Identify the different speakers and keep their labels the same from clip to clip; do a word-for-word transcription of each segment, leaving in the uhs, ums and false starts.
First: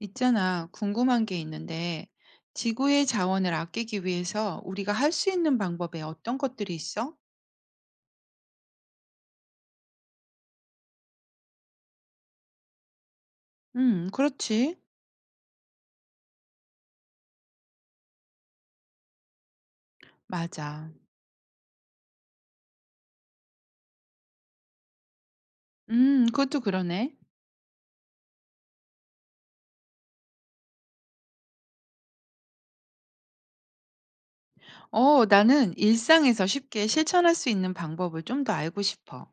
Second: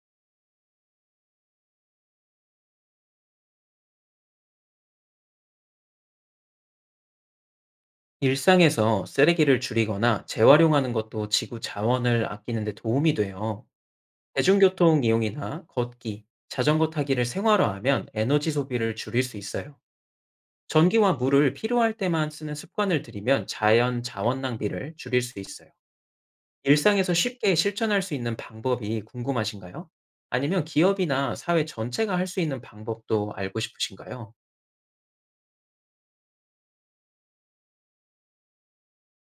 Speaker 1: 있잖아, 궁금한 게 있는데, 지구의 자원을 아끼기 위해서 우리가 할 수 있는 방법에 어떤 것들이 있어?
Speaker 2: 일상에서 쓰레기를 줄이거나 재활용하는 것도 지구 자원을 아끼는 데 도움이 돼요.
Speaker 1: 음, 그렇지.
Speaker 2: 대중교통 이용이나 걷기, 자전거 타기를 생활화하면 에너지 소비를 줄일 수 있어요.
Speaker 1: 맞아.
Speaker 2: 전기와 물을 필요할 때만 쓰는 습관을 들이면 자연 자원 낭비를 줄일 수 있어요.
Speaker 1: 음, 그것도
Speaker 2: 일상에서
Speaker 1: 그러네.
Speaker 2: 쉽게 실천할 수 있는 방법이 궁금하신가요? 아니면 기업이나 사회 전체가 할 수 있는 방법도 알고 싶으신가요?
Speaker 1: 어, 나는 일상에서 쉽게 실천할 수 있는 방법을 좀 더 알고 싶어.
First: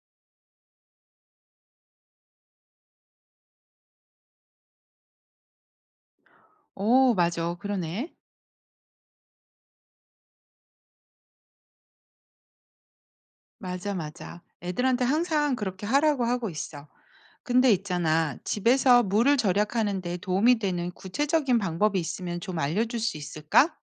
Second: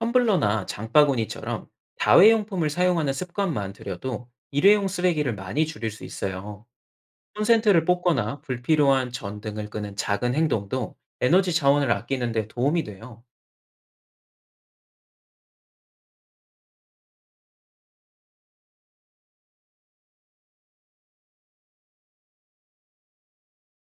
Speaker 2: 텀블러나 장바구니처럼 다회용품을 사용하는 습관만 들여도 일회용 쓰레기를 많이 줄일 수 있어요.
Speaker 1: 오, 맞아.
Speaker 2: 콘센트를
Speaker 1: 그러네.
Speaker 2: 뽑거나 불필요한 전등을 끄는 작은 행동도 에너지 자원을 아끼는 데 도움이 돼요.
Speaker 1: 맞아, 맞아. 애들한테 항상 그렇게 하라고 하고 있어. 근데 있잖아, 집에서 물을 절약하는 데 도움이 되는 구체적인 방법이 있으면 좀 알려줄 수 있을까?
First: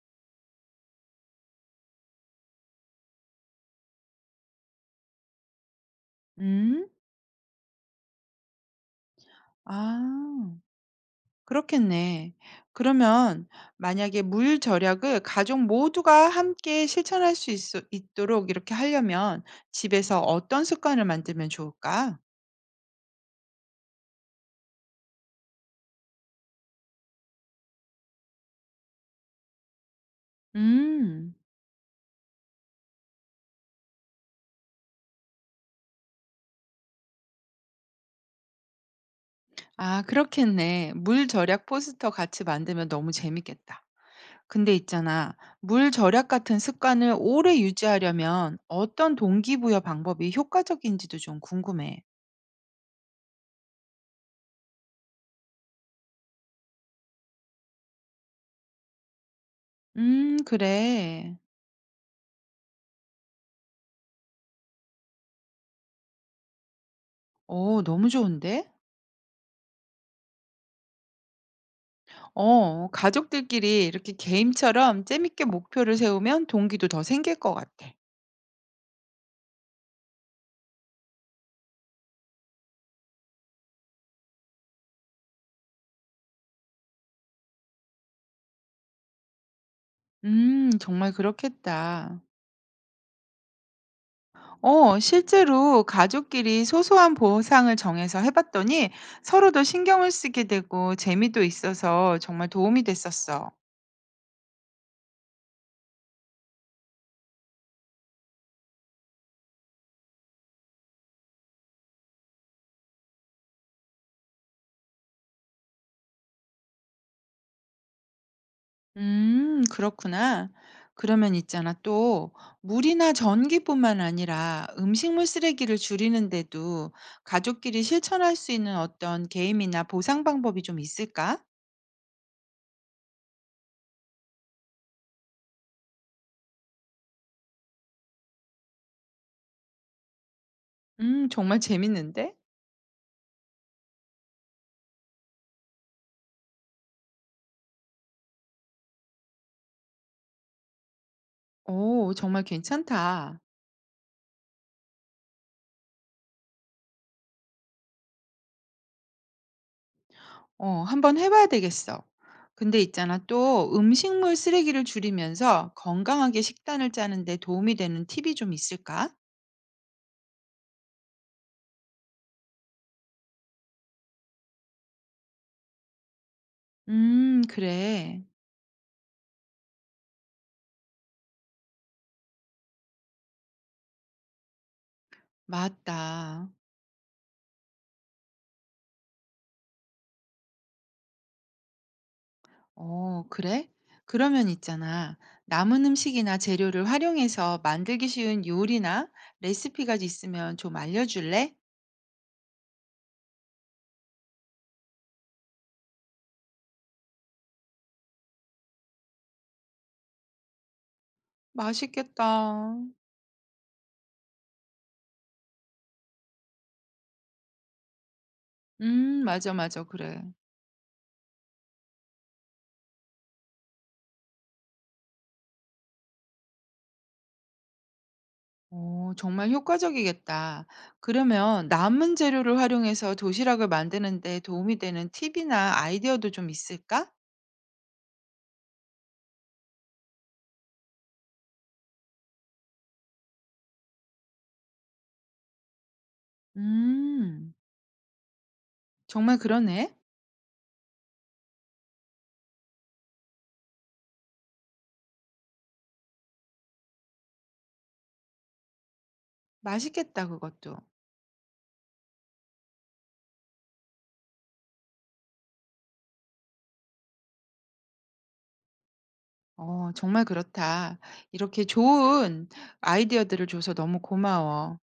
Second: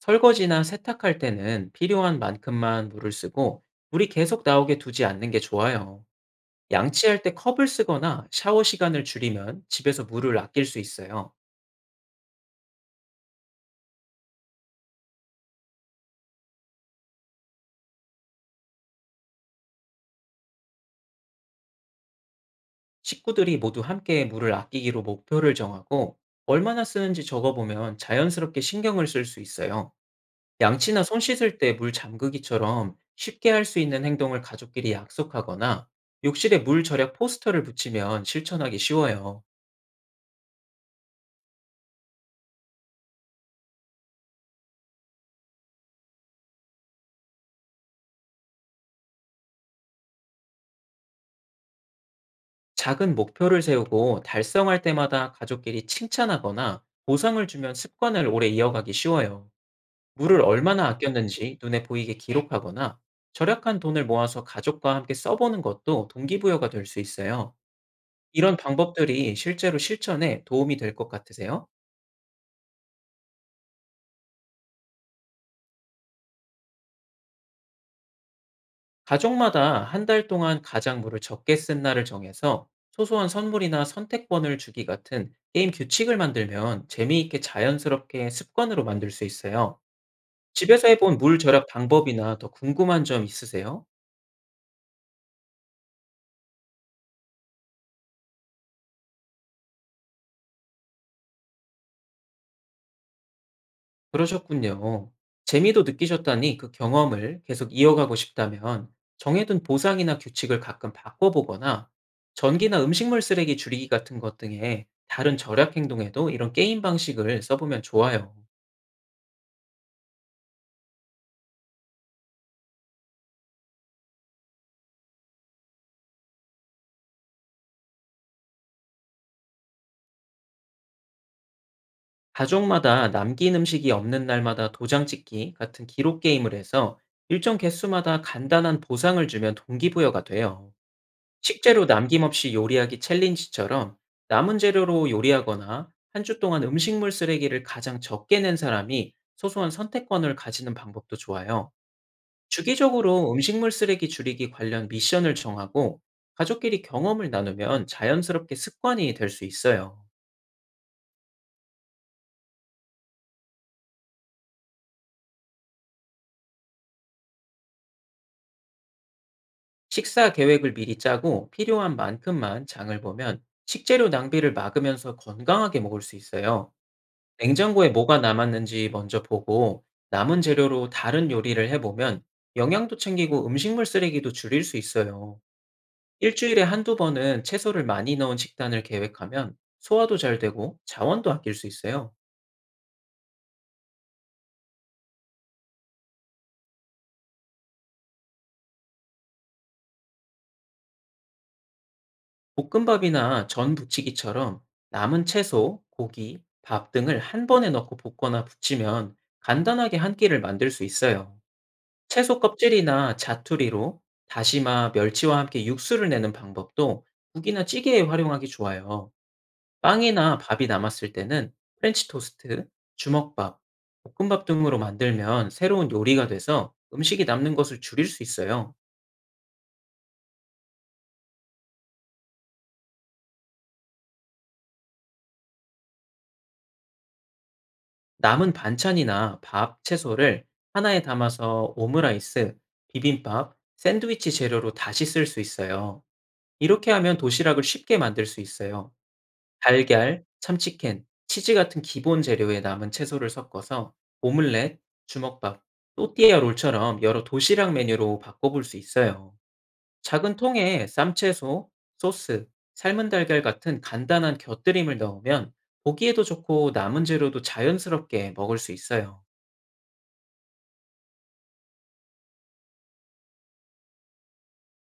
Speaker 2: 설거지나 세탁할 때는 필요한 만큼만 물을 쓰고 물이 계속 나오게 두지 않는 게 좋아요.
Speaker 1: 음,
Speaker 2: 양치할 때 컵을 쓰거나 샤워 시간을 줄이면 집에서 물을
Speaker 1: 아.
Speaker 2: 아낄 수 있어요.
Speaker 1: 그렇겠네. 그러면 만약에 물 절약을 가족 모두가 함께 실천할 수 있, 있도록 이렇게 하려면 집에서 어떤 습관을 만들면 좋을까?
Speaker 2: 식구들이 모두 함께 물을 아끼기로 목표를 정하고 얼마나 쓰는지 적어보면 자연스럽게 신경을 쓸 수 있어요. 양치나 손
Speaker 1: 음,
Speaker 2: 씻을 때 물 잠그기처럼 쉽게 할 수 있는 행동을 가족끼리 약속하거나 욕실에 물 절약 포스터를 붙이면 실천하기 쉬워요.
Speaker 1: 아, 그렇겠네. 물 절약 포스터 같이 만들면 너무 재밌겠다. 근데 있잖아, 물 절약 같은 습관을 오래 유지하려면 어떤 동기부여 방법이 효과적인지도 좀 궁금해.
Speaker 2: 작은 목표를 세우고 달성할 때마다 가족끼리 칭찬하거나 보상을 주면 습관을 오래 이어가기 쉬워요.
Speaker 1: 음,
Speaker 2: 물을 얼마나
Speaker 1: 그래.
Speaker 2: 아꼈는지 눈에 보이게 기록하거나 절약한 돈을 모아서 가족과 함께 써보는 것도 동기부여가 될 수 있어요.
Speaker 1: 오, 너무
Speaker 2: 이런
Speaker 1: 좋은데?
Speaker 2: 방법들이 실제로 실천에 도움이 될 것 같으세요?
Speaker 1: 어, 가족들끼리 이렇게 게임처럼 재밌게 목표를 세우면 동기도 더 생길 것 같아.
Speaker 2: 가족마다 한 달 동안 가장 물을 적게 쓴 날을 정해서 소소한 선물이나 선택권을 주기 같은 게임 규칙을 만들면 재미있게 자연스럽게 습관으로 만들 수 있어요.
Speaker 1: 음,
Speaker 2: 집에서
Speaker 1: 정말
Speaker 2: 해본 물 절약
Speaker 1: 그렇겠다.
Speaker 2: 방법이나 더 궁금한 점 있으세요?
Speaker 1: 어, 실제로 가족끼리 소소한 보상을 정해서 해봤더니 서로 더 신경을 쓰게 되고 재미도 있어서 정말 도움이 됐었어.
Speaker 2: 그러셨군요. 재미도 느끼셨다니 그 경험을 계속 이어가고 싶다면 정해둔 보상이나 규칙을 가끔 바꿔보거나 전기나 음식물 쓰레기 줄이기 같은 것 등의 다른 절약 행동에도 이런 게임 방식을 써보면 좋아요.
Speaker 1: 음, 그렇구나. 그러면 있잖아. 또 물이나 전기뿐만 아니라 음식물 쓰레기를 줄이는데도 가족끼리 실천할 수 있는 어떤 게임이나 보상 방법이 좀 있을까?
Speaker 2: 가족마다 남긴 음식이 없는 날마다 도장 찍기 같은 기록 게임을 해서 일정 개수마다 간단한 보상을 주면 동기부여가 돼요.
Speaker 1: 음 정말
Speaker 2: 식재료
Speaker 1: 재밌는데?
Speaker 2: 남김없이 요리하기 챌린지처럼 남은 재료로 요리하거나 한 주 동안 음식물 쓰레기를 가장 적게 낸 사람이 소소한 선택권을 가지는 방법도 좋아요.
Speaker 1: 오 정말
Speaker 2: 주기적으로
Speaker 1: 괜찮다.
Speaker 2: 음식물 쓰레기 줄이기 관련 미션을 정하고 가족끼리 경험을 나누면 자연스럽게 습관이 될 수 있어요.
Speaker 1: 어 한번 해 봐야 되겠어. 근데 있잖아 또 음식물 쓰레기를 줄이면서 건강하게 식단을 짜는 데 도움이 되는 팁이 좀 있을까?
Speaker 2: 식사 계획을 미리 짜고 필요한 만큼만 장을 보면 식재료 낭비를 막으면서 건강하게 먹을 수 있어요.
Speaker 1: 음
Speaker 2: 냉장고에 뭐가
Speaker 1: 그래.
Speaker 2: 남았는지 먼저 보고 남은 재료로 다른 요리를 해보면 영양도 챙기고 음식물 쓰레기도 줄일 수 있어요.
Speaker 1: 맞다.
Speaker 2: 일주일에 한두 번은 채소를 많이 넣은 식단을 계획하면 소화도 잘 되고 자원도 아낄 수 있어요.
Speaker 1: 어 그래? 그러면 있잖아. 남은 음식이나 재료를 활용해서 만들기 쉬운 요리나 레시피가 있으면 좀 알려 줄래?
Speaker 2: 볶음밥이나 전 부치기처럼 남은 채소, 고기, 밥 등을 한 번에 넣고 볶거나 부치면 간단하게 한 끼를 만들 수 있어요.
Speaker 1: 맛있겠다.
Speaker 2: 채소 껍질이나 자투리로 다시마, 멸치와 함께 육수를 내는 방법도 국이나 찌개에 활용하기 좋아요.
Speaker 1: 음 맞아, 맞아. 그래.
Speaker 2: 빵이나 밥이 남았을 때는 프렌치 토스트, 주먹밥, 볶음밥 등으로 만들면 새로운 요리가 돼서 음식이 남는 것을 줄일 수 있어요.
Speaker 1: 어, 정말 효과적이겠다. 그러면 남은 재료를 활용해서 도시락을 만드는데 도움이 되는 팁이나 아이디어도 좀 있을까?
Speaker 2: 남은 반찬이나 밥, 채소를 하나에 담아서 오므라이스, 비빔밥, 샌드위치 재료로 다시 쓸 수 있어요. 이렇게 하면
Speaker 1: 음,
Speaker 2: 도시락을 쉽게 만들 수 있어요.
Speaker 1: 정말 그러네.
Speaker 2: 달걀, 참치캔, 치즈 같은 기본 재료에 남은 채소를 섞어서 오믈렛, 주먹밥, 또띠아 롤처럼 여러 도시락 메뉴로 바꿔볼 수 있어요.
Speaker 1: 맛있겠다,
Speaker 2: 작은
Speaker 1: 그것도.
Speaker 2: 통에 쌈채소, 소스, 삶은 달걀 같은 간단한 곁들임을 넣으면 보기에도 좋고 남은 재료도 자연스럽게 먹을 수 있어요.
Speaker 1: 어, 정말 그렇다. 이렇게 좋은 아이디어들을 줘서 너무 고마워.